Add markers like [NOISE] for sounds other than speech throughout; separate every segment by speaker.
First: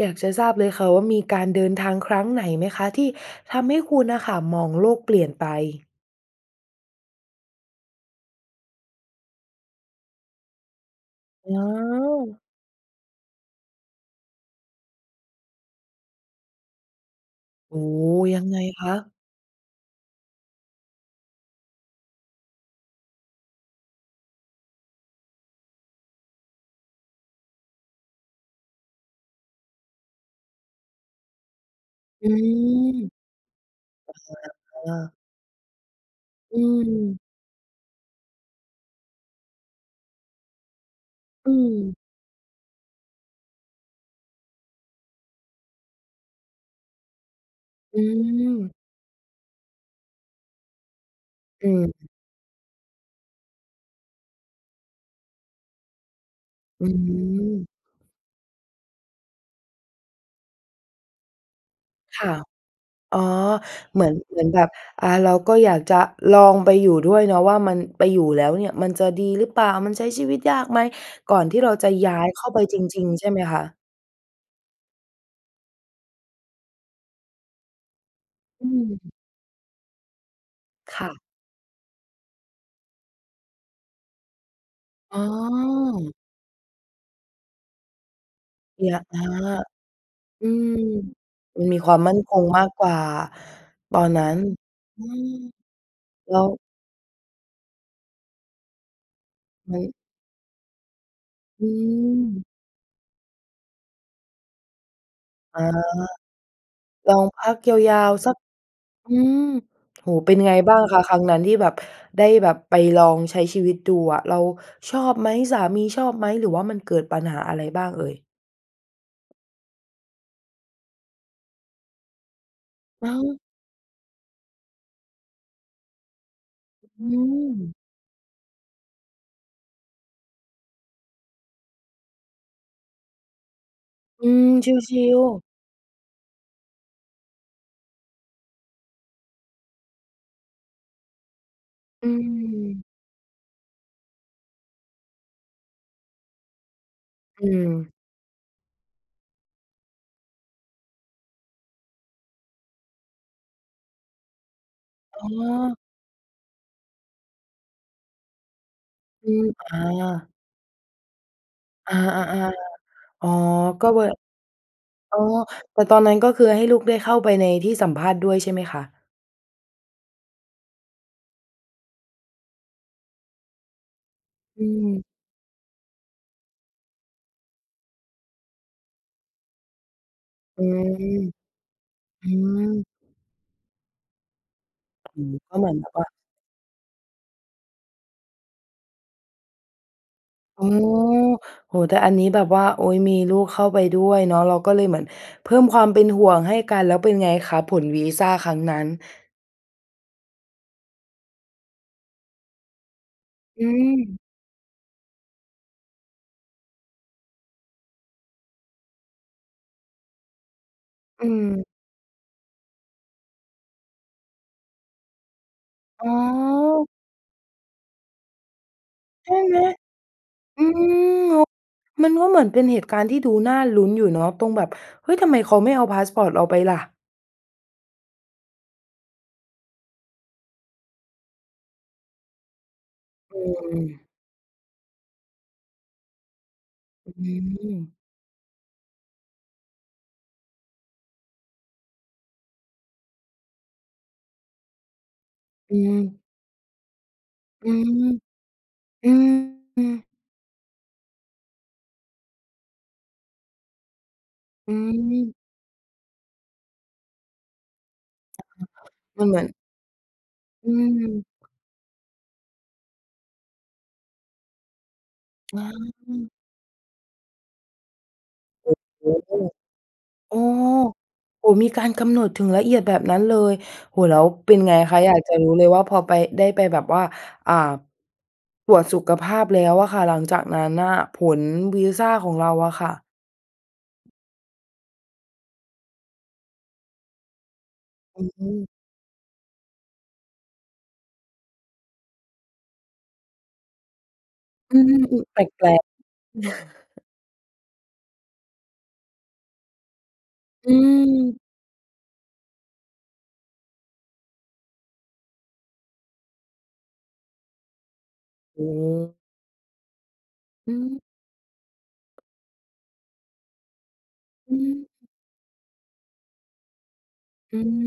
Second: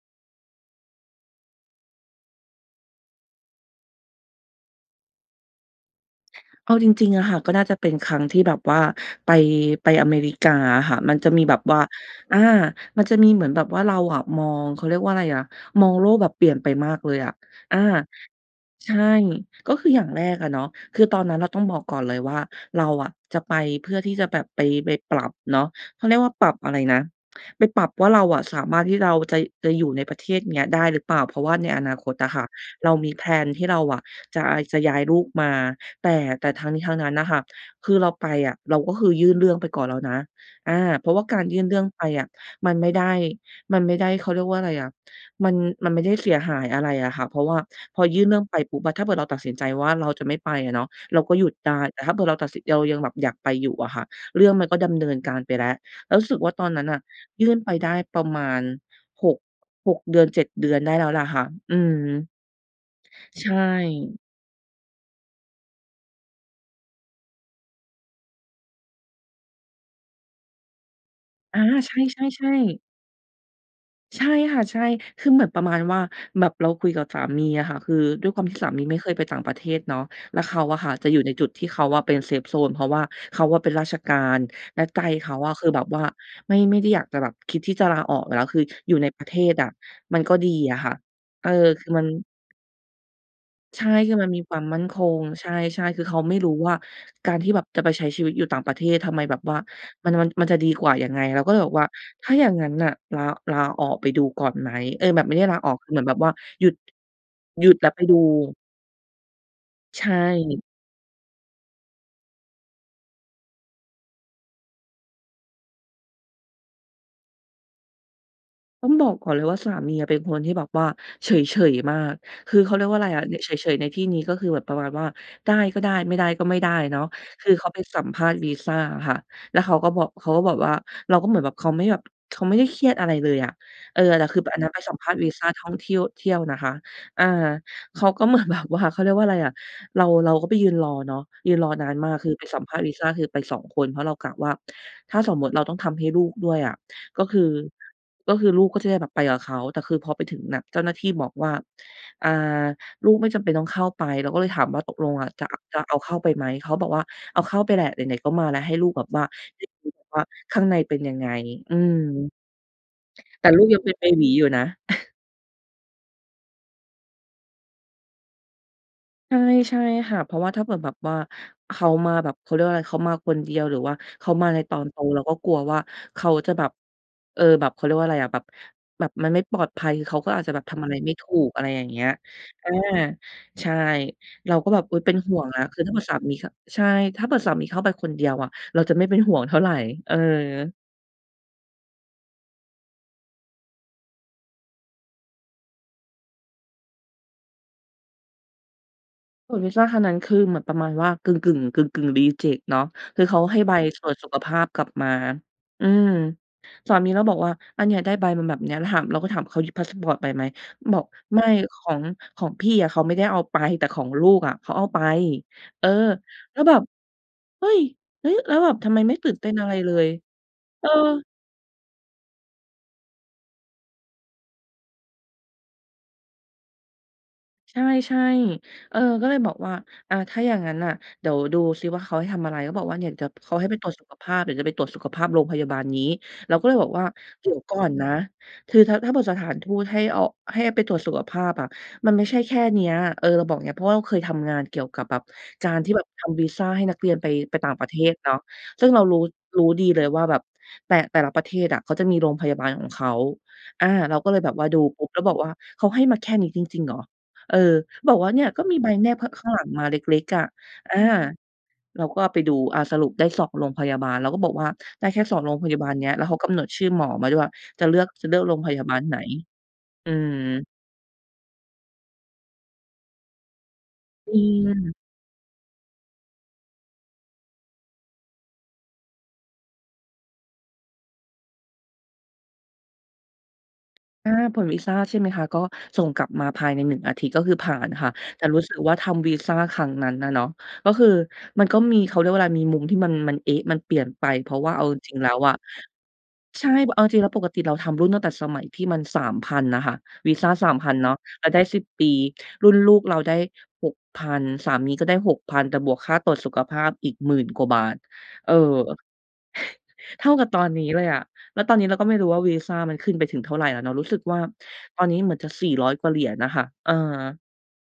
Speaker 1: อยากจะทราบเลยค่ะว่ามีการเดินทางครั้งไหนไหมคะที่ทำให้คุณน่ะค่ะมองโลกเปลี่ยนไป?
Speaker 2: เอาจริง ๆ อะค่ะ ก็น่าจะเป็นครั้งที่แบบว่าไป ไปอเมริกาอะค่ะ มันจะมี
Speaker 1: อ
Speaker 2: แบ
Speaker 1: ๋
Speaker 2: บว่า อ
Speaker 1: อ
Speaker 2: า มันจะมีเหมือนแบบว่าเราอะมอง เขาเรียกว่าไรอะ มองโลกแบบเปลี่ยนไปมากเลยอะ
Speaker 1: โ
Speaker 2: อ
Speaker 1: อ้
Speaker 2: า
Speaker 1: โฮ ยังไงค
Speaker 2: ใช่
Speaker 1: ะ?
Speaker 2: ก็คืออย่างแรกอะเนาะ คือตอนนั้นเราต้องบอกก่อนเลยว่าเราอะจะไปเพื่อที่จะแบบไป ไปปรับเนาะ เขาเรียกว่าปรับอะไรนะ ไปปรับว่าเราอะสามารถที่เราจะ จะอยู่ในประเทศนี้ได้หรือเปล่า เพราะว่าในอนาคต
Speaker 1: อ
Speaker 2: อ
Speaker 1: ื
Speaker 2: ะค่ะ เรา
Speaker 1: ม
Speaker 2: มี แพลน ที่เราอะ จะ
Speaker 1: อ
Speaker 2: จะย้าย
Speaker 1: า
Speaker 2: ลูกมา แต่ แต่
Speaker 1: อ
Speaker 2: ทั้งนี้ทั้งนั้น
Speaker 1: ืม
Speaker 2: น่ะค่ะ คือเราไปอะเราก็คือยื่นเรื่องไปก่อนแล้วนะ อา เพราะว่าการ
Speaker 1: อื
Speaker 2: ยื่นเรื่อง
Speaker 1: ม
Speaker 2: ไปอะมันไม่ได้ มันไม่ได้ เขาเรียกว่าอะไรอะ มัน มันไม่ได้เสียหายอะไรอะค่ะ เพราะว่า
Speaker 1: อ
Speaker 2: พ
Speaker 1: ื
Speaker 2: อยื่นเรื่องไปป
Speaker 1: ม
Speaker 2: ุ๊บอะ ถ้าเผื่อเราตัดสินใจว่าเราจะไม่ไปอะเนาะ เราก็หยุด
Speaker 1: อื
Speaker 2: ได้ แต่
Speaker 1: ม
Speaker 2: ถ้าเผื่อเราตัดสิน เรายังแบบอยากไปอยู่อะค่ะ เรื่องมันก็ดำเนินการไปแล้ว แล้วรู้สึกว่าตอนนั
Speaker 1: อ
Speaker 2: ้
Speaker 1: ื
Speaker 2: นน่ะยื่น
Speaker 1: ม
Speaker 2: ไปได้ประมาณ 6- 6 เดือน 7 เดือนได้แล้วแหละค่ะ อืม
Speaker 1: ค่ะ อ๋อ
Speaker 2: ใช่
Speaker 1: เหมือน เหมือนแบบ อ่า เราก็อยากจะลองไปอยู่ด้วยเนาะ ว่ามันไปอยู่แล้วเนี่ยมันจะดีหรือเปล่า มันใช้ชีวิตยากไหม ก่อนท
Speaker 2: อ
Speaker 1: ี่
Speaker 2: า
Speaker 1: เราจะ
Speaker 2: ใ
Speaker 1: ย้ายเ
Speaker 2: ช
Speaker 1: ข้า
Speaker 2: ่
Speaker 1: ไป
Speaker 2: ๆ
Speaker 1: จ
Speaker 2: ๆ
Speaker 1: ริง ๆ ใช่ไหมคะ?
Speaker 2: ใช่ค่ะ ใช่ คือแบบประมาณว่า แบบเราคุยกับสามีอะค่ะ คือด้วยความที่
Speaker 1: อ
Speaker 2: ส
Speaker 1: ื
Speaker 2: ามีไม่เค
Speaker 1: ม
Speaker 2: ยไปต่างประเทศเนาะ แล้วเขาอะค่ะ
Speaker 1: ค
Speaker 2: จะ
Speaker 1: ่
Speaker 2: อ
Speaker 1: ะ
Speaker 2: ยู่ในจุดที่เขาอะเป็น เซฟโซน เพราะว่าเขาอะเป็นราชการ แล้วใจ
Speaker 1: อ๋
Speaker 2: เขาอะคือแบบว่า
Speaker 1: อ
Speaker 2: ไม่ ไม่ได้อยากจะแบบคิดที่จะลาออกอยู่แล้ว คือ
Speaker 1: เลี
Speaker 2: อยู
Speaker 1: ย
Speaker 2: ่ใน
Speaker 1: อ
Speaker 2: ป
Speaker 1: า
Speaker 2: ระเทศอะมันก็
Speaker 1: อื
Speaker 2: ดี
Speaker 1: ม
Speaker 2: อะค่ะ เออ
Speaker 1: มันมี
Speaker 2: คื
Speaker 1: ค
Speaker 2: อ
Speaker 1: วาม
Speaker 2: มัน
Speaker 1: มั่นคงมากกว่า
Speaker 2: ใช่
Speaker 1: ตอน
Speaker 2: คือ
Speaker 1: นั
Speaker 2: มั
Speaker 1: ้
Speaker 2: น
Speaker 1: น
Speaker 2: มีความมั่นค
Speaker 1: อื
Speaker 2: ง
Speaker 1: ม
Speaker 2: ใช่ ๆ คือเขาไ
Speaker 1: แ
Speaker 2: ม
Speaker 1: ล
Speaker 2: ่
Speaker 1: ้
Speaker 2: รู้
Speaker 1: ว
Speaker 2: ว่าการที่แบบจะไปใช้ชีวิตอยู่ต่างประเทศ ทำไมแบบว่า
Speaker 1: อือฮึ
Speaker 2: มัน มัน มันจะดีกว่ายังไง เราก็เลย
Speaker 1: อ
Speaker 2: บอกว่า "ถ้าอย
Speaker 1: ืม
Speaker 2: ่างงั้นน่ะ ลา ลาออกไปดูก่อนไหม?" เอ๊ย! แบบไม่ได้ลา
Speaker 1: อ๋อ
Speaker 2: ออก เหมือนแบบว่าหยุด
Speaker 1: ลองพัก
Speaker 2: หยุดแล้ว
Speaker 1: ยา
Speaker 2: ไป
Speaker 1: ว
Speaker 2: ดู
Speaker 1: ๆ สัก อืม
Speaker 2: ใช
Speaker 1: โอ้โฮ เป็นไง
Speaker 2: ่
Speaker 1: บ้างคะครั้งนั้นที่แบบได้แบบไปลองใช้ชีวิตดูอะ เราชอบไหม? สามีชอบไหม? หรือว่ามันเกิดปัญหาอะไรบ้างเอ่ย?
Speaker 2: ต้องบอกก่อนเลยว่าสามีอะเป็นคนที่แบบว่าเฉย ๆ มาก คือเขาเรียกว่าอะ
Speaker 1: อ
Speaker 2: ไร
Speaker 1: ้
Speaker 2: อะ ล
Speaker 1: อ
Speaker 2: เฉย ๆ ในที่นี้ก็คือแบบประมาณว่า ได้ก็ได้ ไม่ได้ก็ไม่ได้เนา
Speaker 1: อ
Speaker 2: ะ
Speaker 1: ื
Speaker 2: คือเขา
Speaker 1: ม
Speaker 2: ไปสัมภาษณ์วีซาอะค่ะ แล้วเขาก็บอก เขาก็บอกว่า เราก็เหมือนแบบ เขาไม่แบบ เขาไม่ได้เครียดอะไรเลยอะ เออ แต
Speaker 1: อ
Speaker 2: ่
Speaker 1: ื
Speaker 2: คือแบ
Speaker 1: ม
Speaker 2: บอันนั
Speaker 1: ช
Speaker 2: ้นไปสัม
Speaker 1: ิ
Speaker 2: ภาษณ์
Speaker 1: ล
Speaker 2: วี
Speaker 1: ๆ
Speaker 2: ซาท่องเที่ยว เที่ยวนะคะ อา เขาก็เหมือน แบบว่า เขาเรียกว่าอะไรอะ เรา เราก็ไปยืนรอเนาะ ยืนรอนาน
Speaker 1: อ
Speaker 2: ม
Speaker 1: ื
Speaker 2: าก คือไปสัมภาษณ
Speaker 1: ม
Speaker 2: ์วีซาคือไป 2 คน เพราะเรากะว่าถ้าสมมุติเราต้องทำให้ลูกด้วยอะ ก็คื
Speaker 1: อ
Speaker 2: อ
Speaker 1: ืม
Speaker 2: ก็คือลูกก็จะได้แบบไปกับเขา แต่คือพอไปถึงน่ะ เจ้าหน้าที่บอกว่า อา "ลูกไม่จำเป็นต้องเข้าไป" เราก็เลยถามว่า "ตกลง
Speaker 1: อ๋
Speaker 2: อ
Speaker 1: อ
Speaker 2: ะจะ จะเอาเข้าไปไหม?" เขาบอกว่า "เอาเข้าไปแหละ ไหน ๆ ก็มาแล้ว ให้ลูกแบบว่า
Speaker 1: อืม
Speaker 2: ได้
Speaker 1: อ
Speaker 2: เห็นแบบว่า
Speaker 1: า
Speaker 2: ข้างในเป็นยังไง?" อื
Speaker 1: อ
Speaker 2: ม
Speaker 1: า ๆ ๆ อ๋อ
Speaker 2: แต่ลูกยัง
Speaker 1: ก
Speaker 2: เ
Speaker 1: ็
Speaker 2: ป็น
Speaker 1: เว
Speaker 2: เบ
Speaker 1: ลา
Speaker 2: บีอยู่นะ [CHUCKLES]
Speaker 1: อ๋อ แต่ตอนนั้นก็คือให้ลูกได้เข้าไปในที่สัมภาษณ์ด้วย ใช่ไหมคะ?
Speaker 2: ใช่ ใช่ค่ะ เพราะว่าถ้าเกิดแบบว่าเขามาแบบ เขาเรียกว่าอะไร เขามาคนเดียว หรือว่าเขามาใน
Speaker 1: อื
Speaker 2: ตอนโต
Speaker 1: ม
Speaker 2: เราก็กลัวว่าเขาจะแบบ เออ แบบ เขาเรียกว่าอะไรอะ แบบ แบบมันไม่ปลอดภัย เขาก็อาจจะแบ
Speaker 1: อื
Speaker 2: บทำอะไรไม่
Speaker 1: ม
Speaker 2: ถูก อะไรอย่างเงี้ย
Speaker 1: อื
Speaker 2: อา
Speaker 1: ม
Speaker 2: ใช่ เราก็แบบ อุ๊ย เป็น
Speaker 1: อื
Speaker 2: ห
Speaker 1: ม
Speaker 2: ่วง
Speaker 1: ก็
Speaker 2: อ
Speaker 1: เ
Speaker 2: ะ
Speaker 1: หมือ
Speaker 2: ค
Speaker 1: น
Speaker 2: ือ
Speaker 1: แบ
Speaker 2: ถ้า
Speaker 1: บ
Speaker 2: เผื
Speaker 1: ว่
Speaker 2: ่อ
Speaker 1: า
Speaker 2: สามีเข้า ใช่ ถ้าเผื่อสามีเข้าไปคนเดียวอะเราจะไม่เป็นห่วงเท่าไร เออ
Speaker 1: อืม โอ้โฮ แต่อันนี้แบบว่า โอ๊ย มีลูกเข้าไปด้วยเนาะ เราก็เลยเหมือนเพิ่มความเป็นห่วงให้กัน แล้วเป็นไงคะผลวีซาครั้งนั้น?
Speaker 2: ผลวีซาครั้งนั้นคือเหมือนประมาณว่ากึ่ง ๆ กึ่ง ๆ รีเจกต์ เนาะ คือเขาให้
Speaker 1: อ
Speaker 2: ใบตรวจ
Speaker 1: ืม
Speaker 2: สุขภาพกลับมา อืม สามีเราบอกว่า "อา เนี่ย ได้ใบมาแบบเนี้ย" เราถาม เราก็ถาม "เขาหยิบพาสปอร์ตไปไหม?" บอก
Speaker 1: อ
Speaker 2: "ไม่
Speaker 1: ืม
Speaker 2: ของ ของพี่อะเขาไม่ได้เอาไป แต่ของลูกอะ เขาเอาไป" เออ
Speaker 1: อ๋
Speaker 2: แล้วแบบ
Speaker 1: อ
Speaker 2: เฮ้ย! เฮ้ย แล้วแบบทำไมไม่
Speaker 1: ใ
Speaker 2: ตื
Speaker 1: ช
Speaker 2: ่
Speaker 1: ่
Speaker 2: นเต้
Speaker 1: ไ
Speaker 2: น
Speaker 1: หม
Speaker 2: อะไรเลย
Speaker 1: อืม
Speaker 2: เออ
Speaker 1: โอ้ มันก็เหมือนเป็นเหตุการณ์ที่ดูน่าลุ้นอยู่เนาะ ตรงแบบ เฮ้ย! ทำไมเขาไม่เอาพาสปอร์ตเราไปล่ะ
Speaker 2: ใช่ ๆ เออ ก็เลยบอกว่า อะ ถ้าอย่างงั้นน่ะ เดี๋ยวดูซิว่า เขาให้ทำอะไร เขาบอกว่า เนี่ยเดี๋ยว
Speaker 1: อื
Speaker 2: เขาให้ไปตรวจสุ
Speaker 1: ม
Speaker 2: ขภาพ เดี๋ยวจะไปตรวจสุขภาพโรงพยาบาลนี้ เราก็เลยบอกว่า
Speaker 1: อื
Speaker 2: เดี๋ยวก่อน
Speaker 1: ม
Speaker 2: นะ คือถ้า ถ้าบอกสถานทูตให้เอา ให้ไปตรวจสุขภาพอะมันไม่ใช่แค่เนี้ย เออ เราบอกอย่างเงี้ย เพราะเราเคยทำงานเกี่ยวกับแบบ กา
Speaker 1: อื
Speaker 2: รที่แบบ
Speaker 1: ม
Speaker 2: ทำวีซาให้นักเรียนไป ไป
Speaker 1: อ
Speaker 2: ต่
Speaker 1: ื
Speaker 2: างประเท
Speaker 1: ม
Speaker 2: ศเนาะ ซึ่งเรา
Speaker 1: อื
Speaker 2: รู้ รู้ดีเล
Speaker 1: ม
Speaker 2: ยว่าแบบแต่ แต่ละประเทศอะ เขาจะมีโรงพยาบาลของเขา อา เราก็เลยแบบว่า
Speaker 1: อื
Speaker 2: ดูปุ๊บแล้วบ
Speaker 1: ม
Speaker 2: อกว่า "เขาให้มาแค่นี้จริง ๆ เหรอ" เออ บอกว่า "เน
Speaker 1: อ
Speaker 2: ี่
Speaker 1: ะ
Speaker 2: ย
Speaker 1: ฮ
Speaker 2: ก็มีใบแนบ
Speaker 1: ะ มั
Speaker 2: ข
Speaker 1: นเหมื
Speaker 2: ข
Speaker 1: อ
Speaker 2: ้
Speaker 1: น
Speaker 2: างหลังมาเล็ก ๆ" อะ
Speaker 1: อื
Speaker 2: อา
Speaker 1: ม
Speaker 2: เราก็ไปดู อา สรุปได้ 2 โรงพยาบาล เราก็บอกว่า ได้แค่ 2 โรง
Speaker 1: อ
Speaker 2: พยาบาลเนี้ย แล้
Speaker 1: า
Speaker 2: วเขากำหนดชื่อหมอมาด้วย จะเลือก จะเลือกโรง
Speaker 1: โ
Speaker 2: พ
Speaker 1: อ้
Speaker 2: ยาบาลไหน
Speaker 1: โฮ!
Speaker 2: อื
Speaker 1: อ๋อ
Speaker 2: ม
Speaker 1: โอ้ มีการกำหนดถึงละเอียดแบบนั้นเลย โอ้โฮ แล้ว
Speaker 2: อื
Speaker 1: เป็นไงค
Speaker 2: ม
Speaker 1: ะ อยากจะรู้เลยว่าพอไป ได้ไปแบบว่า อ่า ตรวจสุขภาพแล้วอะค่ะ หลังจากนั้นน่ะผลวีซาของเราอะค่ะ?
Speaker 2: อา ผลวีซา ใช่ไหมคะ ก็ส่งกลับมาภายใน 1 อาทิตย์ ก็คือผ่านค่ะ
Speaker 1: อ
Speaker 2: แต่รู้
Speaker 1: ืม
Speaker 2: สึกว่าทำวีซาครั้งนั้นน่ะเนาะ ก็คือมันก็มี เขาเรียกว่าอะไร มีมุมที่มัน มัน เอ๊ะ มันเปลี่ยนไป เพราะว่า
Speaker 1: อื
Speaker 2: เอา
Speaker 1: ม
Speaker 2: จร
Speaker 1: อ
Speaker 2: ิ
Speaker 1: ื
Speaker 2: ง ๆ
Speaker 1: ม
Speaker 2: แล้
Speaker 1: แ
Speaker 2: ว
Speaker 1: ป
Speaker 2: อะ
Speaker 1: ลก ๆ
Speaker 2: ใช่ เอา
Speaker 1: [CHUCKLES]
Speaker 2: จริง ๆ แล้วปกติเราทำรุ่นตั้งแต่สมัยที่มัน 3,000 น่ะค่ะ วีซา ส
Speaker 1: อ
Speaker 2: า
Speaker 1: ื
Speaker 2: มพัน เนาะ
Speaker 1: ม
Speaker 2: เราได้ 10 รุ่นลูกเราได้ 6,000 สามีก็ได้ 6,000 แต่บวกค่าตรวจสุขภาพอีก 10,000 กว่าบาท เออ
Speaker 1: อือ
Speaker 2: เท่ากับตอน
Speaker 1: อื
Speaker 2: นี้
Speaker 1: ม
Speaker 2: เลยอะ แล้วตอนนี้เราก็ไม่รู้ว่า วีซามันขึ้นไปถึงเท่าไรแล้วเนาะ รู้สึกว่า
Speaker 1: อื
Speaker 2: ตอ
Speaker 1: ม
Speaker 2: นนี้เหมือนจะ 400 กว่าเหรียญน่ะค่ะ เออ
Speaker 1: อืม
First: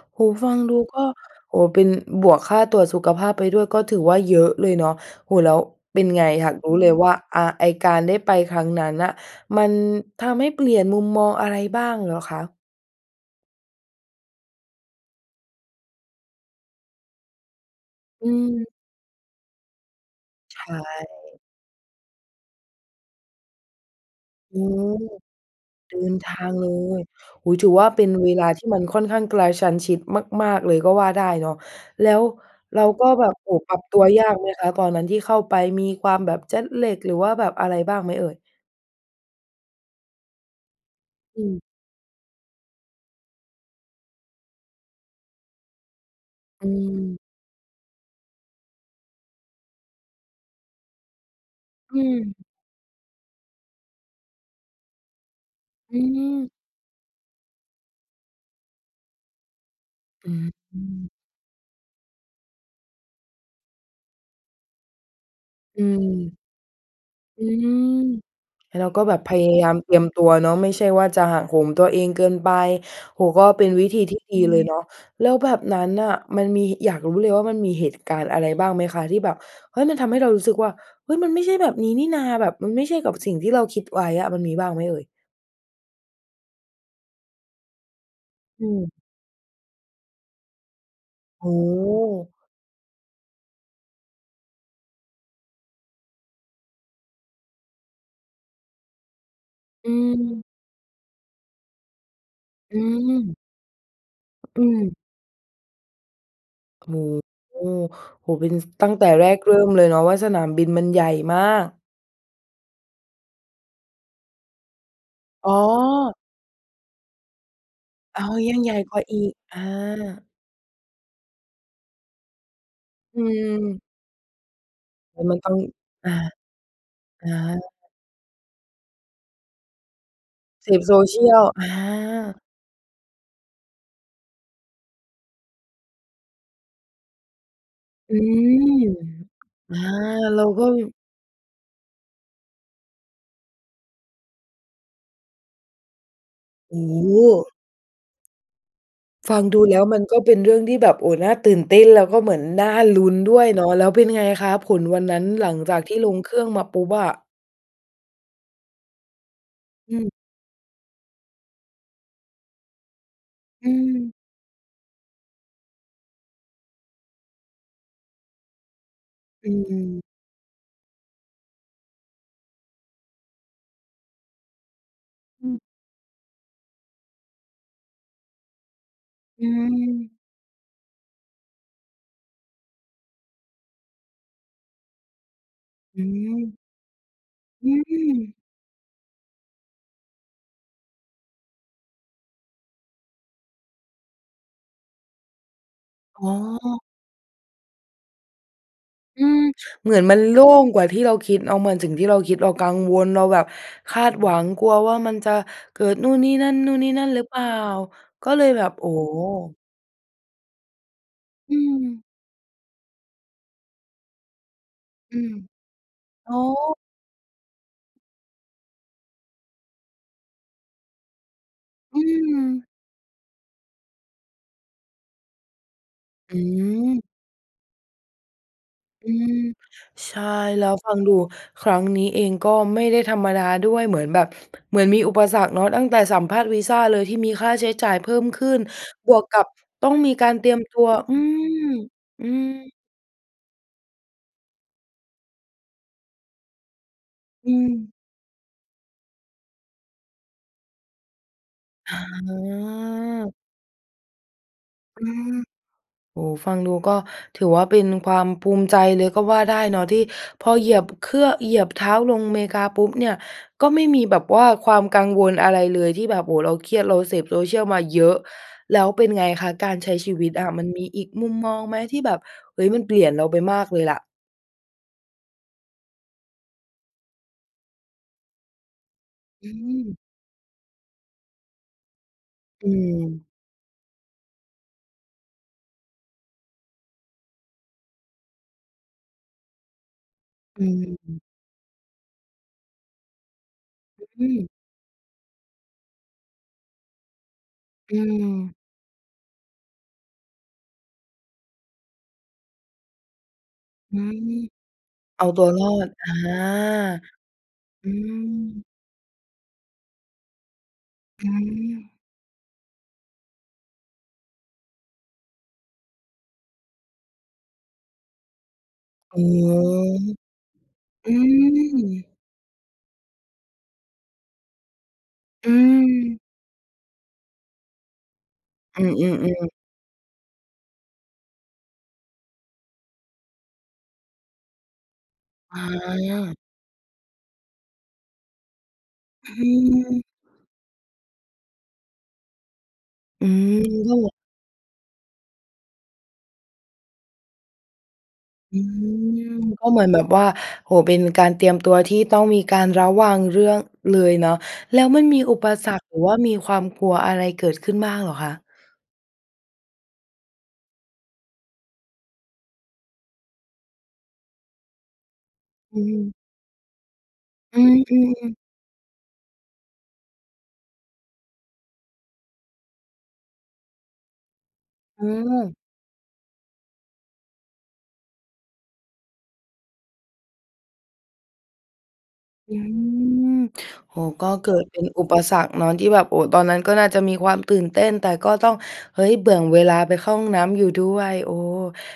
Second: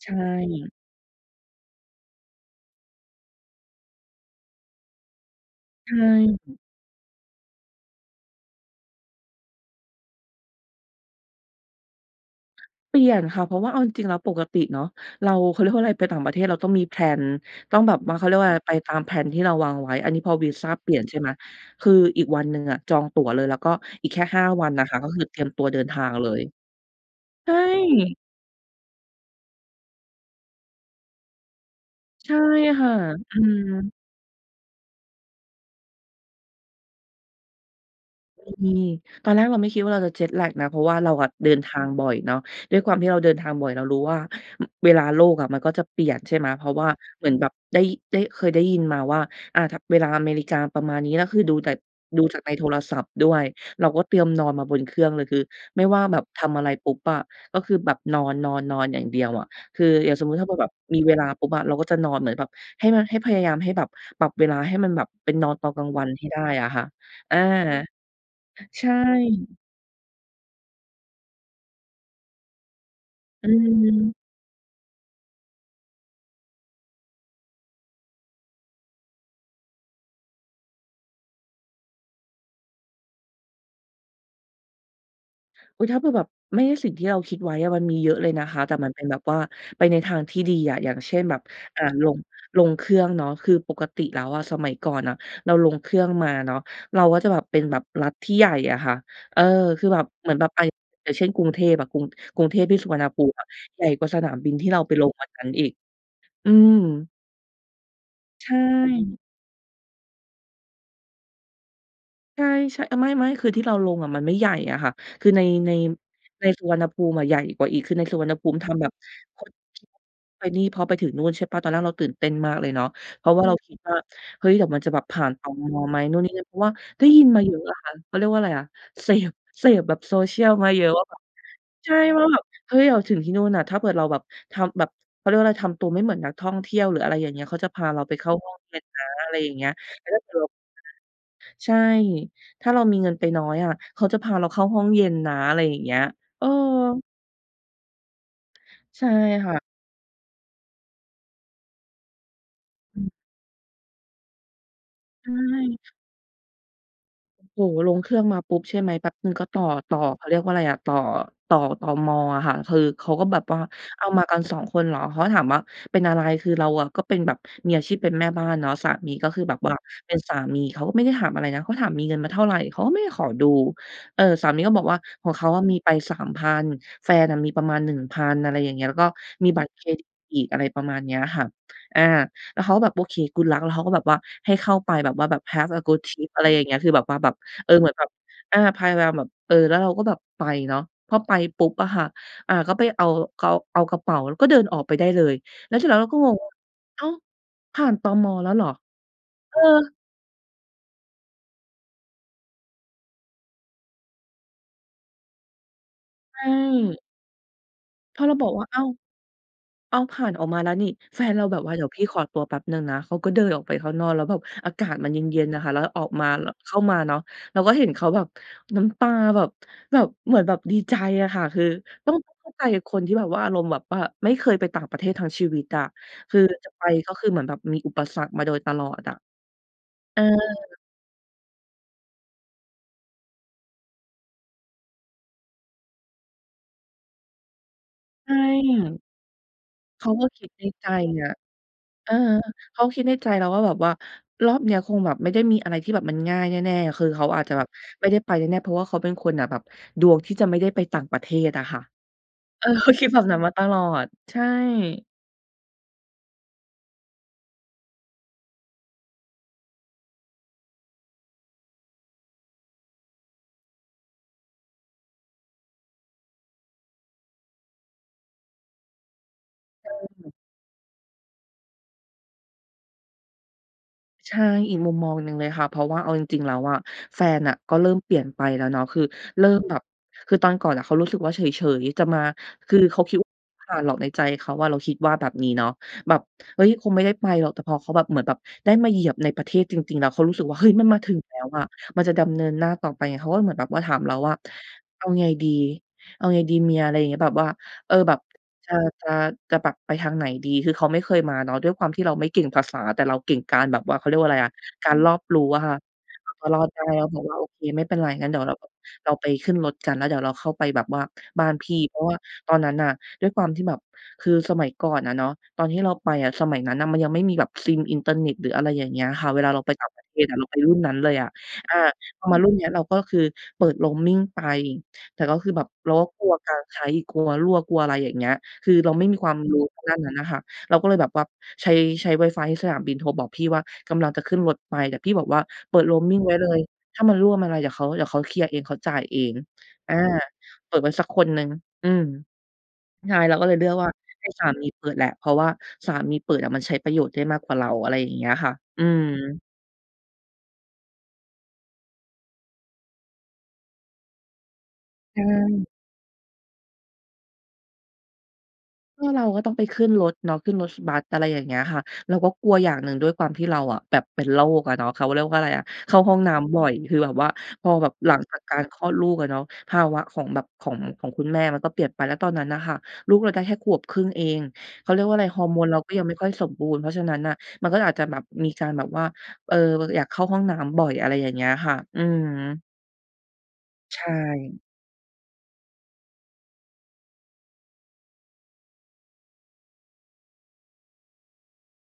Speaker 2: ใช
Speaker 1: โอ้โฮ! ฟัง
Speaker 2: ่
Speaker 1: ดู ก็ โอ้โฮ เป็น บวกค่าตรวจสุขภาพไปด้วย ก็ถือว่าเยอะเลยเนาะ โอ้โฮ แล้ว
Speaker 2: ใช
Speaker 1: เ
Speaker 2: ่
Speaker 1: ป็นไงอยากรู้เลยว่า อ่า ไอ้การได้ไปครั้งนั้นน่ะ มันทำให้เปลี่ยนมุมมอง อะไรบ้างเหรอคะ?
Speaker 2: เปลี่ยนค่ะ เพราะว่าเอาจริง ๆ แล้วปกติเนาะ เรา เขาเรียกว่า อะไร ไปต่างประเทศเราต้องมี แพลน ต้องแบบว่า เข
Speaker 1: อ
Speaker 2: า
Speaker 1: ื
Speaker 2: เรียกว่าอะไร ไ
Speaker 1: ม
Speaker 2: ปตาม แพลน ที่เราวางไว้ อันนี้พอวี
Speaker 1: ใช
Speaker 2: ซาเปลี่ยน ใช่ไหม
Speaker 1: ่
Speaker 2: คืออีกวันหนึ่งอะจองตั๋วเลย แล้วก็อีกแค่ 5
Speaker 1: อื
Speaker 2: วันน่
Speaker 1: ม
Speaker 2: ะค่ะ ก็คือเตรียมตัวเดิน
Speaker 1: เด
Speaker 2: ท
Speaker 1: ิ
Speaker 2: าง
Speaker 1: น
Speaker 2: เล
Speaker 1: ทา
Speaker 2: ย
Speaker 1: งเลย โอ
Speaker 2: ใช
Speaker 1: ้โ
Speaker 2: ่
Speaker 1: ฮ ถือว่าเป็นเวลาที่มันค่อนข้างกระชั้นชิดมาก ๆ เลยก็ว่าได้เนาะ แล้ว
Speaker 2: ใช่
Speaker 1: เร
Speaker 2: ค
Speaker 1: า
Speaker 2: ่ะ
Speaker 1: ก็แบ
Speaker 2: อ
Speaker 1: บ
Speaker 2: ื
Speaker 1: โอ้โฮ ปรับ
Speaker 2: ม
Speaker 1: ตัวยากไหมคะ ก่อนนั้นที่เข้าไป มีความแบบ Jet Lag หรือว่าแบบอะไรบ้างไหมเอ่ย?
Speaker 2: มี ตอนแรกเราไม่คิดว่าเราจะ Jet Lag นะ เพราะว่าเราอะ
Speaker 1: อ
Speaker 2: เดิน
Speaker 1: ืม
Speaker 2: ทางบ่อยเนาะ ด้วยความที่เราเดินทางบ่อย เรารู้ว่า เวลาโลกอะมันก็จะเปลี่ยน ใช่ไหม เพ
Speaker 1: อื
Speaker 2: ราะว่า
Speaker 1: ม
Speaker 2: เหมือนแบบได้ ได้ เคยได้ยินมาว่า อ่า ถ เวลาอเมริกาประมาณนี้ แล้วคือดูจาก
Speaker 1: อื
Speaker 2: ดูจาก
Speaker 1: ม
Speaker 2: ในโทรศัพท์ด้วย เราก็เตรียมนอนมาบนเครื่องเลย คือไม่
Speaker 1: อ
Speaker 2: ว
Speaker 1: ื
Speaker 2: ่าแบบท
Speaker 1: ม
Speaker 2: ำอะไรปุ๊บอะ ก็คือแบบนอน ๆ ๆ อย่างเดียวอะ คืออย่างสม
Speaker 1: อ
Speaker 2: ม
Speaker 1: ื
Speaker 2: ุติถ้
Speaker 1: ม
Speaker 2: าแบบมีเวลาปุ๊บอะ เราก็จะนอนเหมือนแบบ ให้มัน ให้พยายามให้แบบปรับเวลาให้มันแบบเป็นนอนตอน
Speaker 1: อ
Speaker 2: กลางวันให้
Speaker 1: ืม
Speaker 2: ได้อะค่ะ อา
Speaker 1: อืม ไอ้
Speaker 2: ใช
Speaker 1: เรา
Speaker 2: ่
Speaker 1: ก็แบบพยายามเตรียมตัวเนาะ ไม่ใช่ว่าจะหักโหมตัวเองเกินไป โอ้โฮ ก็
Speaker 2: อื
Speaker 1: เป็นวิธี
Speaker 2: ม
Speaker 1: ที่ดีเลยเนาะ แล้วแบบนั้นน่ะ มันมี อยากรู้เลยว่ามันมีเหตุการณ์อะไรบ้างไหมคะที่แบบ เฮ้ย มันทำให้เรารู้สึกว่า เฮ้ย! มันไม่ใช่แบบนี้นี่นา แบบมันไม่ใช่กับสิ่งที่เราคิดไว้อะ มันมีบ้างไหมเอ่ย?
Speaker 2: อุ้ย ถ้าเผื่อแบบไม่ใช่สิ่งที่เราคิดไว้อะมันมีเยอะเลยนะคะ
Speaker 1: อื
Speaker 2: แต่มั
Speaker 1: อ
Speaker 2: นเป็นแบบว่าไปในทางที่ดีอะ อย่างเช่นแบบ
Speaker 1: โอ้
Speaker 2: อ่า ลง
Speaker 1: โฮ
Speaker 2: ลงเครื่องเนาะ คือปกติแล้วอะสมัยก่อนอะเราลงเครื่องมาเนาะ เราก็จะแบบเป็นแบบรัฐที่ใหญ่อะค่ะ เออ คื
Speaker 1: อ
Speaker 2: อแบบ เหมือน
Speaker 1: ืม
Speaker 2: แบบไป อย่างเช่น กรุงเทพอะ กรุง กรุงเทพที
Speaker 1: อ
Speaker 2: ่สุวรรณภู
Speaker 1: ื
Speaker 2: ม
Speaker 1: ม
Speaker 2: ิอะใหญ่กว่าสนามบิน
Speaker 1: อื
Speaker 2: ที่เราไป
Speaker 1: ม
Speaker 2: ลงวันนั้นอีก อืม
Speaker 1: โอ้โฮ โอ้โฮ เ
Speaker 2: ใ
Speaker 1: ป
Speaker 2: ช
Speaker 1: ็น
Speaker 2: ่
Speaker 1: ส ตั้งแต่แรกเริ่มเลยเนาะว่าสนามบินมันใหญ่มาก
Speaker 2: ใช่ ๆ อา ไม่ ๆ คือที่เราลงอะมันไม่ใหญ่อะค่ะ คือใน
Speaker 1: อ๋
Speaker 2: ใน
Speaker 1: อ
Speaker 2: ในสุวรรณภูมิอะใหญ่กว่าอีก คือในสุ
Speaker 1: อ๋อ
Speaker 2: วรรณภู
Speaker 1: ยั
Speaker 2: มิ
Speaker 1: ง
Speaker 2: ท
Speaker 1: ใหญ่
Speaker 2: ำแบบ
Speaker 1: กว่าอีก อา
Speaker 2: [UNINTELLIGIBLE] ไปนี่ พอไปถึงนู่นใช่เปล่า ตอนแรกเราตื่นเต้นมากเลยเนาะ
Speaker 1: อื
Speaker 2: เพราะว่าเราคิด
Speaker 1: ม
Speaker 2: ว่า เฮ้ย! เดี๋ยวมันจะแบบผ
Speaker 1: แล้
Speaker 2: ่
Speaker 1: ว
Speaker 2: าน
Speaker 1: มัน
Speaker 2: ต
Speaker 1: ต้อ
Speaker 2: ม.
Speaker 1: ง
Speaker 2: ไหม
Speaker 1: อา
Speaker 2: นู่น นี่ นั่น เพราะว่าได้ยิ
Speaker 1: อ
Speaker 2: น
Speaker 1: า
Speaker 2: มาเยอะอะค่ะ เขาเรียกว่าอะไรอะ เสพ เสพแบบ Social ม
Speaker 1: เส
Speaker 2: าเย
Speaker 1: พ
Speaker 2: อะว่าแบบ
Speaker 1: Social อ
Speaker 2: ใช่ ว่าแบ
Speaker 1: า
Speaker 2: บ เฮ้ย เราถึงที่นู่นน่ะ ถ้าเกิด เราแบบ ทำแบบ เขาเรียกว่าอะไร ทำตัวไม่เหมือนนักท่องเที่ยว หรืออะไรอย่างเงี้ย เขาจะพาเราไ
Speaker 1: อ
Speaker 2: ป
Speaker 1: ื
Speaker 2: เข้าห้อง
Speaker 1: ม
Speaker 2: เย็นนะ อะไรอย่างเงี้ย
Speaker 1: อา
Speaker 2: แล้วถ้าเกิด
Speaker 1: เร
Speaker 2: เ
Speaker 1: า
Speaker 2: รา อา
Speaker 1: ก็ ม
Speaker 2: ใช่ ถ้าเรามีเงินไปน้อยอะเขาจะพาเราเข้าห้องเย็นนะ อะไรอย่างเงี้ย เออ
Speaker 1: โอ้โฮ
Speaker 2: ใช่
Speaker 1: ฟัง
Speaker 2: ค่
Speaker 1: ด
Speaker 2: ะ
Speaker 1: ูแล้วมันก็เป็นเรื่องที่แบบน่า โอ้ น่าตื่นเต้น แล้วก็เหมือนน่าลุ้นด้วยเนาะ แล้วเป็นไงคะ ผลวันนั้
Speaker 2: ใ
Speaker 1: น
Speaker 2: ช
Speaker 1: หลังจ
Speaker 2: ่
Speaker 1: ากที่ลงเครื่องมาปุ๊บอะ?
Speaker 2: โอ้โฮ ลงเครื่องมาปุ๊บ ใช่ไหม แป๊บหนึ่งก็ต่อ ต
Speaker 1: อ
Speaker 2: ่อ
Speaker 1: ืม
Speaker 2: เขาเรียกว่าอะไรอะ ต่อ ต่อ ตม.อะค่ะ คือเขาก็แบบว่า
Speaker 1: อ
Speaker 2: อ้าว
Speaker 1: ืม
Speaker 2: มากัน 2 คนเหรอ เขาก็ถามว่า "เป็นอะไร?" คือเราอะก็เป็นแบบมีอาชีพเป็นแม่บ้านเนาะ สามีก็คือ
Speaker 1: อ
Speaker 2: แบบว่า
Speaker 1: ืม
Speaker 2: เป็นสามี เขาก็ไม่ได้ถามอะไรนะ เขาถาม "มีเงินมาเท่าไร?" เขาก็ไม่ได้ขอดู เออ สามีก็บอกว่า "ของเข
Speaker 1: อ
Speaker 2: า
Speaker 1: ืม
Speaker 2: มีไป 3,000 แฟนมีประมาณ 1,000" อะไรอย่างเงี้ย แล้วก็
Speaker 1: อ
Speaker 2: ม
Speaker 1: ื
Speaker 2: ีบัตรเครดิต
Speaker 1: ม
Speaker 2: อีก อะไรประมาณนี้อะค่ะ อา แล้วเขาก็แบบ "โอเค Good luck" แล้วเขาก็แบบว่า ให้เข้าไปแบบว่าแบบ "Have a
Speaker 1: อ
Speaker 2: good
Speaker 1: ื
Speaker 2: trip" อะไร
Speaker 1: ม
Speaker 2: อย่างเงี้ย คือแบบว่าแบบ เ
Speaker 1: อ
Speaker 2: อ
Speaker 1: ื
Speaker 2: อ เหมือนแบบ
Speaker 1: ม
Speaker 2: อา พยายามแบบ เออ แล้วเราก็แบบไปเนาะ พอไปปุ๊บอะค่ะ อา ก็ไปเอา เกา เอากระเป๋าแล้วก็เดินออกไปได้เลย แล้วเสร็จแล้วเราก็
Speaker 1: อ
Speaker 2: ง
Speaker 1: ๋
Speaker 2: งว่า
Speaker 1: อ
Speaker 2: "อ้าว ผ่าน ตม.แล้วเหรอ?"
Speaker 1: อืม
Speaker 2: เออ
Speaker 1: เหมือนมันโล่งกว่าที่เราคิด เอามา สิ่งที่เราคิด เรากังวล เราแบบคาดหวัง กลัวว่ามันจะเกิดนู่น นี่
Speaker 2: อื
Speaker 1: นั่น นู่น นี่
Speaker 2: ม
Speaker 1: นั่นหรือเปล่า
Speaker 2: เขา
Speaker 1: ก
Speaker 2: เล
Speaker 1: ็
Speaker 2: ย
Speaker 1: เล
Speaker 2: บ
Speaker 1: ย
Speaker 2: อกว
Speaker 1: แบ
Speaker 2: ่า
Speaker 1: บ
Speaker 2: "อ้า
Speaker 1: โอ
Speaker 2: ว
Speaker 1: ้โฮ
Speaker 2: อ้าว ผ่านออกมาแล้วนี่" แฟนเรา
Speaker 1: อ
Speaker 2: แ
Speaker 1: ื
Speaker 2: บบว่า "เดี๋ยวพ
Speaker 1: ม
Speaker 2: ี่ขอตัวแป๊บหนึ่งนะ" เขาก็เดินออกไปข้างนอก แล้วแบบอากาศมัน
Speaker 1: อื
Speaker 2: เ
Speaker 1: ม
Speaker 2: ย็น ๆ น่ะค่ะ แล้วออกมา
Speaker 1: อ๋อ
Speaker 2: ล เข้ามาเนาะ เราก็เห็นเขาแบบ น้ำตาแบบ แบบ เหมือนแบบดีใจอะค่ะ คือ
Speaker 1: อื
Speaker 2: ต้อง ต้องเข้าใ
Speaker 1: ม
Speaker 2: จกับคนที่แบบว่า อารมณ์แบบว่าไม่เคยไปต่างประเทศทั้งชีวิตอะ
Speaker 1: อ
Speaker 2: คือจะไป
Speaker 1: ืม
Speaker 2: ก็คือเหมือนแบบมีอุปสรรคมาโดยตลอด
Speaker 1: อื
Speaker 2: อะ
Speaker 1: ม ใช
Speaker 2: เอ
Speaker 1: ่
Speaker 2: อ
Speaker 1: แล้วฟังดูครั้งนี้เองก็ไม่ได้ธรรมดาด้วย เหมือนแบบ เหมือนมีอุปสรรคเนาะ ตั้งแต่สัมภาษณ์วีซาเลยที่มีค่าใช้จ่ายเพิ่ม
Speaker 2: ใช
Speaker 1: ขึ้น
Speaker 2: ่
Speaker 1: บวกกับต้อง
Speaker 2: เข
Speaker 1: ม
Speaker 2: า
Speaker 1: ี
Speaker 2: ก็
Speaker 1: การ
Speaker 2: ค
Speaker 1: เ
Speaker 2: ิ
Speaker 1: ตร
Speaker 2: ด
Speaker 1: ียม
Speaker 2: ใน
Speaker 1: ตั
Speaker 2: ใจ
Speaker 1: ว อื
Speaker 2: อะ
Speaker 1: ม
Speaker 2: เออ
Speaker 1: อืม
Speaker 2: เขาก็คิดในใจแล้วว่า แบบว่ารอบนี้คงแบบไม่ได้มีอะไรที่แบบมันง่ายแน่ ๆ คือเขาอาจ
Speaker 1: อ
Speaker 2: จะ
Speaker 1: ื
Speaker 2: แบบ
Speaker 1: ม
Speaker 2: ไม่ได้ไปแน่ ๆ เพราะว่าเขาเป็นคนน่ะ แบบดวงที่จะไม่ได้ไปต่างประเทศอะค่ะ เออ เขาคิดแบบ
Speaker 1: อา
Speaker 2: นั้นมาตลอด ใช่
Speaker 1: อืม โอ้โฮ ฟังดูก็ถือว่าเป็นความภูมิใจเลยก็ว่าได้เนาะ ที่พอเหยียบ บ เครื่อง เหยียบเท้าลงเมกาปุ๊บเนี่ย ก็ไม่มีแบบว่าความกังวลอะไรเลยที่แบบ โอ้โฮ เราเครียด เราเสพ Social มาเยอะ แล้วเป็นไงคะ การใช้ชีวิ
Speaker 2: เออ
Speaker 1: ตอะมันมีอีกมุมมองไหมที่แบบ เฮ้ย มันเปลี่ยนเราไปมากเลยล่ะ?
Speaker 2: ใช่ อีกมุมมองหนึ่งเลยค่ะ เพราะว่าเอาจริง ๆ แล้วอะ แฟนน่ะก็เริ่มเปลี่ยนไปแล้วเนาะ คือเร
Speaker 1: อ
Speaker 2: ิ่
Speaker 1: ื
Speaker 2: มแบบ
Speaker 1: ม
Speaker 2: คือตอนก่อนอะเขารู้สึกว่าเฉย ๆ จะมา
Speaker 1: อื
Speaker 2: คือเขาคิด
Speaker 1: อ
Speaker 2: ว่า ผ่านหรอกในใจเขาว่าเราคิดว่าแบบนี้เนาะ แบบ เฮ้ย คงไม่ได้ไปหรอก แต่พอเขาแบบ เหมือนแบบได้มาเหยียบในประเทศจริง ๆ แล้วเขารู้สู้สึกว่า
Speaker 1: อ
Speaker 2: "เ
Speaker 1: ื
Speaker 2: ฮ้ย! มันมาถึง
Speaker 1: ม
Speaker 2: แล้วอะ มันจะดำเนินหน้าต่อไปไง" เขาก็เหมือนแบบว่าถา
Speaker 1: ฮ
Speaker 2: มเรา
Speaker 1: อื
Speaker 2: ว่า
Speaker 1: ม
Speaker 2: "เอาไงดี? เอาไงดีเมีย?" อะไรอย่างนี้ แบบว่า เ
Speaker 1: อ
Speaker 2: อ
Speaker 1: ื
Speaker 2: อ แบบ
Speaker 1: ม
Speaker 2: จะ จะ จะปรับไปทางไหนดี คือเขาไม่เคยมาเนาะ ด้วยความที่เราไม่เก่งภาษา แต่เราเก่งการแบบ
Speaker 1: อ
Speaker 2: ว่า
Speaker 1: ื
Speaker 2: เขาเรี
Speaker 1: ม
Speaker 2: ยกว่าอะไรอะ การรอ
Speaker 1: เ
Speaker 2: บ
Speaker 1: อา
Speaker 2: ร
Speaker 1: ต
Speaker 2: ู้
Speaker 1: ัว
Speaker 2: อ
Speaker 1: ร
Speaker 2: ะ
Speaker 1: อ
Speaker 2: ค่ะ
Speaker 1: ด อา
Speaker 2: เอาตัวรอดได้ แล้วบอกว่า "โอเค ไม่
Speaker 1: อื
Speaker 2: เป็นไร งั้นเดี๋ยวเราแ
Speaker 1: ม
Speaker 2: บบ เราไปขึ้นรถกัน แล้วเดี๋ยวเราเข้าไปแบบว่า
Speaker 1: อื
Speaker 2: บ้านพี่"
Speaker 1: ม
Speaker 2: เพราะว่าตอนนั้นน่ะด้วยความที่แบบ คือสมัยก่อนอะเนอาะตอนที่เราไปอะสมัยนั้นมันยังไม่มีแบบซิมอินเทอร์เน็ตหรือ อะไรอย่างเงี้ย
Speaker 1: อ๋อ
Speaker 2: ค่ะ เวลาเราไปต่างประเทศอะ เราไปรุ่นนั้นเ
Speaker 1: อ
Speaker 2: ล
Speaker 1: ื
Speaker 2: ยอะ อา
Speaker 1: ม
Speaker 2: พอมารุ่นนี้เราก็คือเปิด Roaming ไป แต่ก็ค
Speaker 1: อ
Speaker 2: ือ
Speaker 1: ื
Speaker 2: แบบเราก็
Speaker 1: ม
Speaker 2: กลัวการใช้ กลัวรั่ว กลัวอะไรอย่างเงี้ย คือ
Speaker 1: อื
Speaker 2: เราไม่มีความ
Speaker 1: อ ๆ ๆ
Speaker 2: รู้ทางด้านนั้นน่ะค่ะ เราก็เลยแบบว่าใช้ ใช้ wifi ให้สนามบินโทรบอกพี่ว่า "กำลังจะขึ้นรถไป" แต่พี่บอกว่า
Speaker 1: อ
Speaker 2: "เปิด Roaming ไว
Speaker 1: า
Speaker 2: ้เลย ถ้ามันรั่วมันอะไรเดี๋ยวเขา เดี๋ยวเขาเคลียร์เอง เขาจ่ายเอ
Speaker 1: อ
Speaker 2: ง" อา
Speaker 1: ืม
Speaker 2: เปิดไว้สักคนหนึ่ง อืม ใช่
Speaker 1: อื
Speaker 2: เราก็เล
Speaker 1: ม
Speaker 2: ยเลือกว่
Speaker 1: ก
Speaker 2: า
Speaker 1: ็แบบ
Speaker 2: ให้สามีเปิดแหละ เพราะว่าสามีเปิดอะมันใช้ประโยชน์ได้มากกว่าเรา อะไรอย่างเงี้ยค่ะ
Speaker 1: อื
Speaker 2: อื
Speaker 1: ม
Speaker 2: ม
Speaker 1: ก็เหมือนแบบว่า โอ้โฮ เป็นการเตรียมตัวที่ต้องมีการระวังเรื่อง เลยเนาะ แล้วมันม
Speaker 2: ใช
Speaker 1: ีอุปส
Speaker 2: ่
Speaker 1: รรค หรือว่ามีความกลัวอะไรเกิดขึ้นบ้างเหรอคะ?
Speaker 2: ก็เราก็ต้องไปขึ้นรถเนาะ ขึ้นรถบัส อะไรอย่างเงี้ยค่ะ เราก็กลัวอย่างหนึ่ง ด้วยความที่เราอะแบบเป็นโรคอะเนาะ เขาเรียกว่าอะไรอะ
Speaker 1: อ
Speaker 2: เข้าห
Speaker 1: ือ
Speaker 2: ้องน้ำบ่อย คือแบบว่า
Speaker 1: อื
Speaker 2: พอแบบหลัง
Speaker 1: ม
Speaker 2: จ
Speaker 1: ๆ
Speaker 2: ากการคลอดลูกอะเนาะ ภาวะของแบบ ของ ของคุณแม่มันก็เปลี่ยนไป แล้วตอนนั้นน่ะค่ะลูกเราได้แค่ขวบครึ่งเอง เขาเรี
Speaker 1: อ
Speaker 2: ยก
Speaker 1: ้
Speaker 2: ว่าอะไร ฮอร์
Speaker 1: อ
Speaker 2: โมนเราก็ยังไม่ค่อยสมบูรณ์ เพราะฉะนั้นน่ะมันก็อาจจะแบบ มีการแบบว่า เออ อยากเข้าห้องน้ำบ่อย อะไรอย่างเงี้ยค่ะ อืม
Speaker 1: อืม โอ้โ
Speaker 2: ใ
Speaker 1: ฮ
Speaker 2: ช
Speaker 1: ก็เกิ
Speaker 2: ่
Speaker 1: ดเป็นอุปสรรคเนาะ ที่แบบ โอ้ ตอนนั้นก็น่าจะมีความตื่นเต้น แต่ก็ต้อง เฮ้ย แบ่งเวลาไปเข้าห้องน้ำอยู่ด้วย โอ้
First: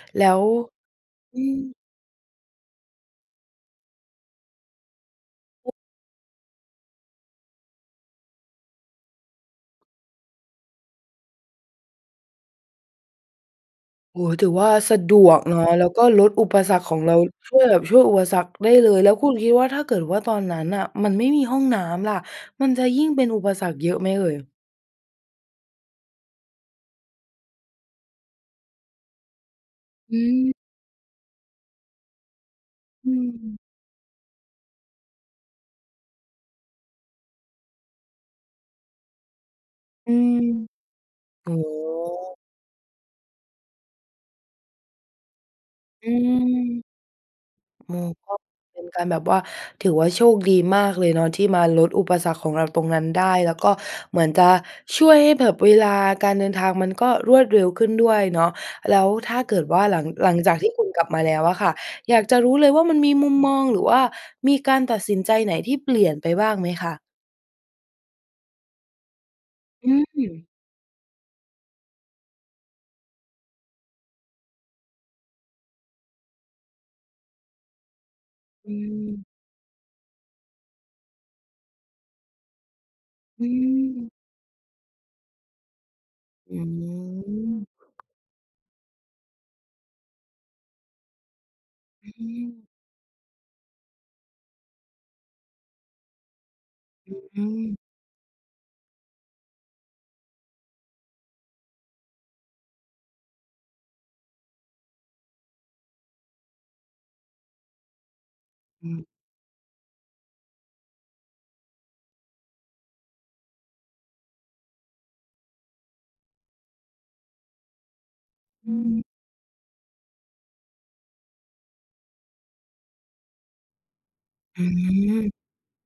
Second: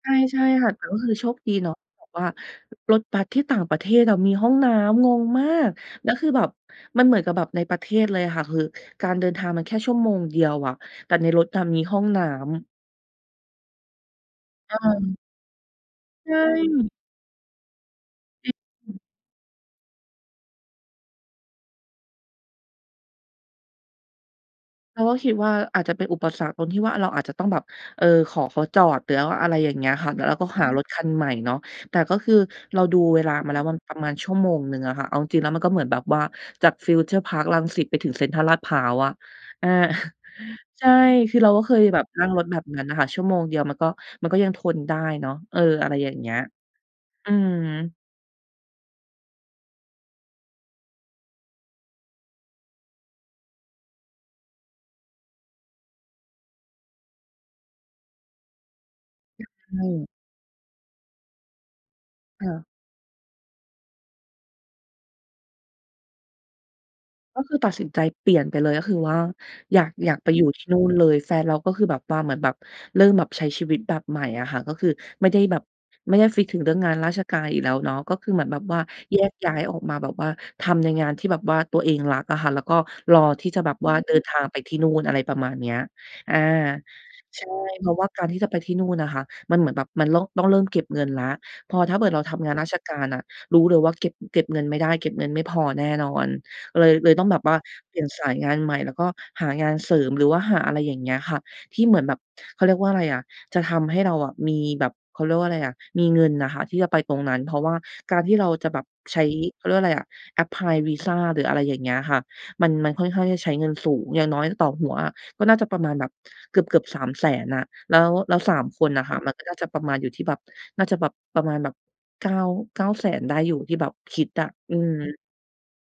Speaker 2: ใช่
Speaker 1: แล้
Speaker 2: ใช
Speaker 1: ว
Speaker 2: ่ค่ะ แต่ว่าคือโช
Speaker 1: อ
Speaker 2: ค
Speaker 1: ื
Speaker 2: ดีเนา
Speaker 1: ม
Speaker 2: ะ แบบว่ารถบัสที่ต่างประเทศอะมีห้องน้ำ งงมาก
Speaker 1: [UNINTELLIGIBLE]
Speaker 2: แล้วคือแบบ มันเหมือนกับแบบในประเทศเลยอะค่ะ คือ การเดินทางมันแค่ชั่วโมงเดียวอะ แต่ในรถน่ะมีห้องน้ำ
Speaker 1: โอ้ ถือว่า
Speaker 2: อ
Speaker 1: สะด
Speaker 2: ืม
Speaker 1: วกเนาะ แล้วก็ล
Speaker 2: ใช
Speaker 1: ดอุปสรร
Speaker 2: ่
Speaker 1: คของเรา ช่วยแบบ ช่วยอุปสรรคได้เล
Speaker 2: อือ
Speaker 1: ย แล้วคุณคิดว่าถ้าเกิดว่าตอนนั้นน่ะมันไม่มีห้องน้ำล่ะ มันจะยิ่งเป็นอุปสรรคเยอะไหมเอ่ย?
Speaker 2: เราก็คิดว่าอาจจะเป็นอุปสรรคตรงที่ว่าเราอาจจะต้องแบบ เออ ขอเขาจอด หรือว่าอะไรอย่างเงี้ยค่ะ
Speaker 1: อ
Speaker 2: แล้วเราก็
Speaker 1: ืม
Speaker 2: หารถคันใหม่เนาะ แต่ก็คือเราดู
Speaker 1: อ
Speaker 2: เวลามาแ
Speaker 1: ืม
Speaker 2: ล้วว่าประมาณชั่วโมงหนึ่งอะค่ะ เอาจริง ๆ แล้วมันก็เหมือนแบบว่าจากฟิวเจอร์พาร์ครังสิตไปถึงเซ็นทรัลลาดพร้าวอะ อา
Speaker 1: อื
Speaker 2: [CHUCKLES]
Speaker 1: ม
Speaker 2: ใช่ คือเ
Speaker 1: โอ
Speaker 2: รา
Speaker 1: ้
Speaker 2: ก็
Speaker 1: โ
Speaker 2: เคยแบบนั่ง
Speaker 1: ฮ
Speaker 2: รถแบบนั้นน่ะค่ะ ชั่วโมงเดียวมันก็ มันก็ยังทนได้เนาะ เออ อะไร
Speaker 1: อ
Speaker 2: อย
Speaker 1: ื
Speaker 2: ่างเงี้ย
Speaker 1: ม
Speaker 2: อืม
Speaker 1: อือ ก็เป็นการแบบว่า ถือว่าโชคดีมากเลยเนาะที่มาลดอุปสรรคของเราตรงนั้นได้ แล้วก็เหมือนจะช่วยให้แบบเวลาการเดินทางมันก็รวดเร็วขึ้นด้วยเนาะ แล้วถ้า
Speaker 2: อ
Speaker 1: เกิ
Speaker 2: ใ
Speaker 1: ด
Speaker 2: ช
Speaker 1: ว่าหลั
Speaker 2: ่
Speaker 1: ง หลังจากที่คุณกลับมาแล้วอะค่ะ อยากจะ
Speaker 2: ค
Speaker 1: ร
Speaker 2: ่
Speaker 1: ู้เ
Speaker 2: ะ
Speaker 1: ลยว่ามันมีมุมมอง หรือว่ามีการตัดสินใจไหนที่เปลี่ยนไปบ้างไหมคะ?
Speaker 2: ก็คือตัดสินใจเปลี่ยนไปเลย ก็คือว่าอยา
Speaker 1: อ
Speaker 2: ก
Speaker 1: ื
Speaker 2: อยากไปอยู
Speaker 1: ม
Speaker 2: ่ที่นู่นเลย แฟนเราก็คือแบบว่าเหมือนแบบ เริ่มแบบใช้ชีวิตแบบใหม่อะค่ะ ก็คือไม่ได้แบบ ไม่ได้ฟิกซ์ถึงเรื่องงานราชการอีกแล้วเนาะ ก็คือเหมือนแบบ
Speaker 1: อื
Speaker 2: ว่าแย
Speaker 1: ม
Speaker 2: กย้ายออกมาแบบว่าทำในงานที่แบบว่าตัวเองรักอะค่ะ แล้วก็รอ
Speaker 1: อ
Speaker 2: ท
Speaker 1: ื
Speaker 2: ี่จะแบบว่าเ
Speaker 1: ม
Speaker 2: ดินทางไปที่นู่น อะไรประมาณนี้ อา
Speaker 1: อื
Speaker 2: ใช่
Speaker 1: ม
Speaker 2: เพราะว่าการที่จะไปที่นู่นน่ะค่ะ มันเหมือนแบบมันล่อง ต้องเริ่มเก็บเงินแล้ว พอถ้าเผ
Speaker 1: ฮ
Speaker 2: ิ
Speaker 1: อ
Speaker 2: ด เรา
Speaker 1: ื
Speaker 2: ทำงานร
Speaker 1: ม
Speaker 2: าชการน่ะ รู้เลยว่าเก็บ เก็บเงินไม่ได้ เก็บเงินไม่พอแน่นอน เลย เลยต้องแบ
Speaker 1: อ
Speaker 2: บ
Speaker 1: ื
Speaker 2: ว่า
Speaker 1: ม
Speaker 2: เปลี่ยนสายงานใหม่ แล้วก็หางานเสริม หรือว่าหาอะไรอย่างเงี้ยค่ะ ที่เหมือนแบบ เขาเรียกว่าอะไรอะ จะทำให้เราอะมีแบบ เขาเรียกว่าอะไรอะ มีเงินน่ะค่ะที่จะไปตรงนั้น เพราะว่าการที่เราจะแบ
Speaker 1: อ
Speaker 2: บ
Speaker 1: ืม
Speaker 2: ใช้ เขาเรียกว่าอะไร apply วีซา หรืออะไรอย่างเงี้ยค่ะ มัน มันค่อนข้างจะใช้เงินสูง อย่างน้อยต่อหัวอะก็น่าจะประมาณแบบเกือบ ๆ 300,000 อะ แล้ว แล้ว 3
Speaker 1: อื
Speaker 2: คนน่
Speaker 1: อ
Speaker 2: ะค่ะมันก็น่าจะประมาณอยู่ที่แบบ น่าจะแบบ ประมาณแบบ 9- 900,000 ได้อยู่ ที่แบบคิดอะ
Speaker 1: อือ
Speaker 2: อือ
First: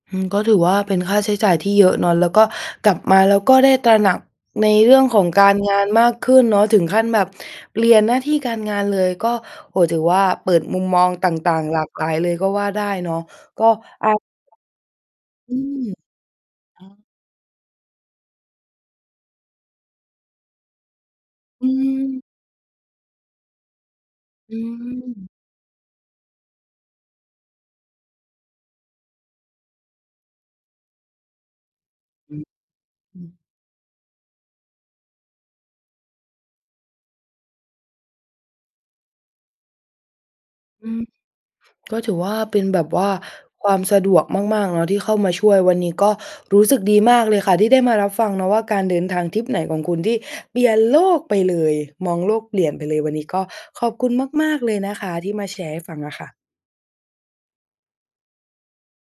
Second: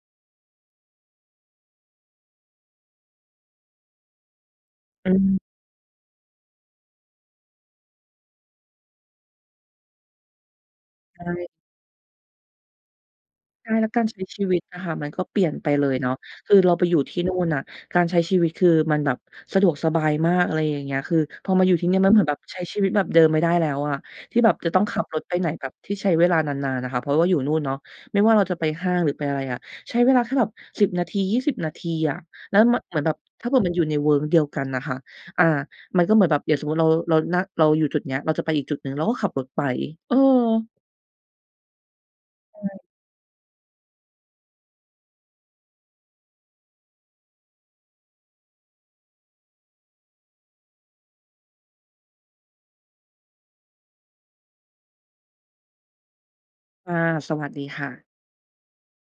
Speaker 1: อือ ก็ถือว่าเป็นค่าใช้จ่ายที่เยอะเนาะ แล้วก็กลับมาแล้วก็ได้ตระหนักในเรื่อง
Speaker 2: อ
Speaker 1: ของ
Speaker 2: ืม
Speaker 1: การงานมากขึ้นเนาะ ถึงขั้นแบบเปลี่ยนหน้าที่การงานเลย ก็ โอ้โฮ ถือว่าเปิดมุมมอง
Speaker 2: ใช
Speaker 1: ต
Speaker 2: ่
Speaker 1: ่าง ๆ หลากหลายเลยก็ว่าได้เนาะ ก็
Speaker 2: ใช่ แล้วกา
Speaker 1: อ
Speaker 2: ร
Speaker 1: า
Speaker 2: ใช้ชีวิตอะค่ะมันก็เปลี่ย
Speaker 1: อ
Speaker 2: น
Speaker 1: ื
Speaker 2: ไป
Speaker 1: ม
Speaker 2: เลยเนาะ คือเรา
Speaker 1: อ
Speaker 2: ไ
Speaker 1: ๋
Speaker 2: ป
Speaker 1: อ
Speaker 2: อยู่ที่นู่นน่ะการใช้ชีวิตคือมันแบบสะดวกสบายมาก อะไรอย่างเงี้ย คือพอม
Speaker 1: อ
Speaker 2: าอยู่ที่นี่มันเห
Speaker 1: ื
Speaker 2: ม
Speaker 1: ม
Speaker 2: ือนแบบใช้ชีวิตแบบเดิมไม่ได้แล้วอะ ที่แบ
Speaker 1: อ
Speaker 2: บ
Speaker 1: ื
Speaker 2: จะต้องขับรถ
Speaker 1: ม
Speaker 2: ไปไหนแบบที่ใช้เวลานาน ๆ น่ะค่ะ เพราะว่าอยู่นู่นเนาะไม่ว่าเราจะไปห้าง หรือไปอะไรอ่ะ ใช้เวลาแค่แบบ 10 นาที 20 นาทีอะ
Speaker 1: อือ
Speaker 2: แล้ว ม เหมือนแบ
Speaker 1: อ
Speaker 2: บ
Speaker 1: ือ
Speaker 2: ถ้าเผื่อมันอยู่ในเวิ้งเดียวกันน่ะค่ะ อา มันก็เหมือนแบบอย่างสมมุติเรา เรา น เราอยู่จุดเนี้ย เราจะไปอีกจุดหนึ่งเราก็ขับรถไป เออ
Speaker 1: อือ ก็ถือว่าเ
Speaker 2: ใช
Speaker 1: ป็นแ
Speaker 2: ่
Speaker 1: บบว่าความสะดวกมาก ๆ เนาะ ที่เข้ามาช่วย วันนี้ก็รู้สึกดีมากเลยค่ะที่ได้มารับฟังเนาะว่าการเดินทางทริปไหนของคุณที่เปลี่ยนโลกไปเลย มองโลกเปลี่ยนไปเลย วันนี้ก็ขอบคุณมาก ๆ เลยนะคะ ที่มาแชร์ให้ฟังอะค่ะ
Speaker 2: ค่ะ สวัสดีค่ะ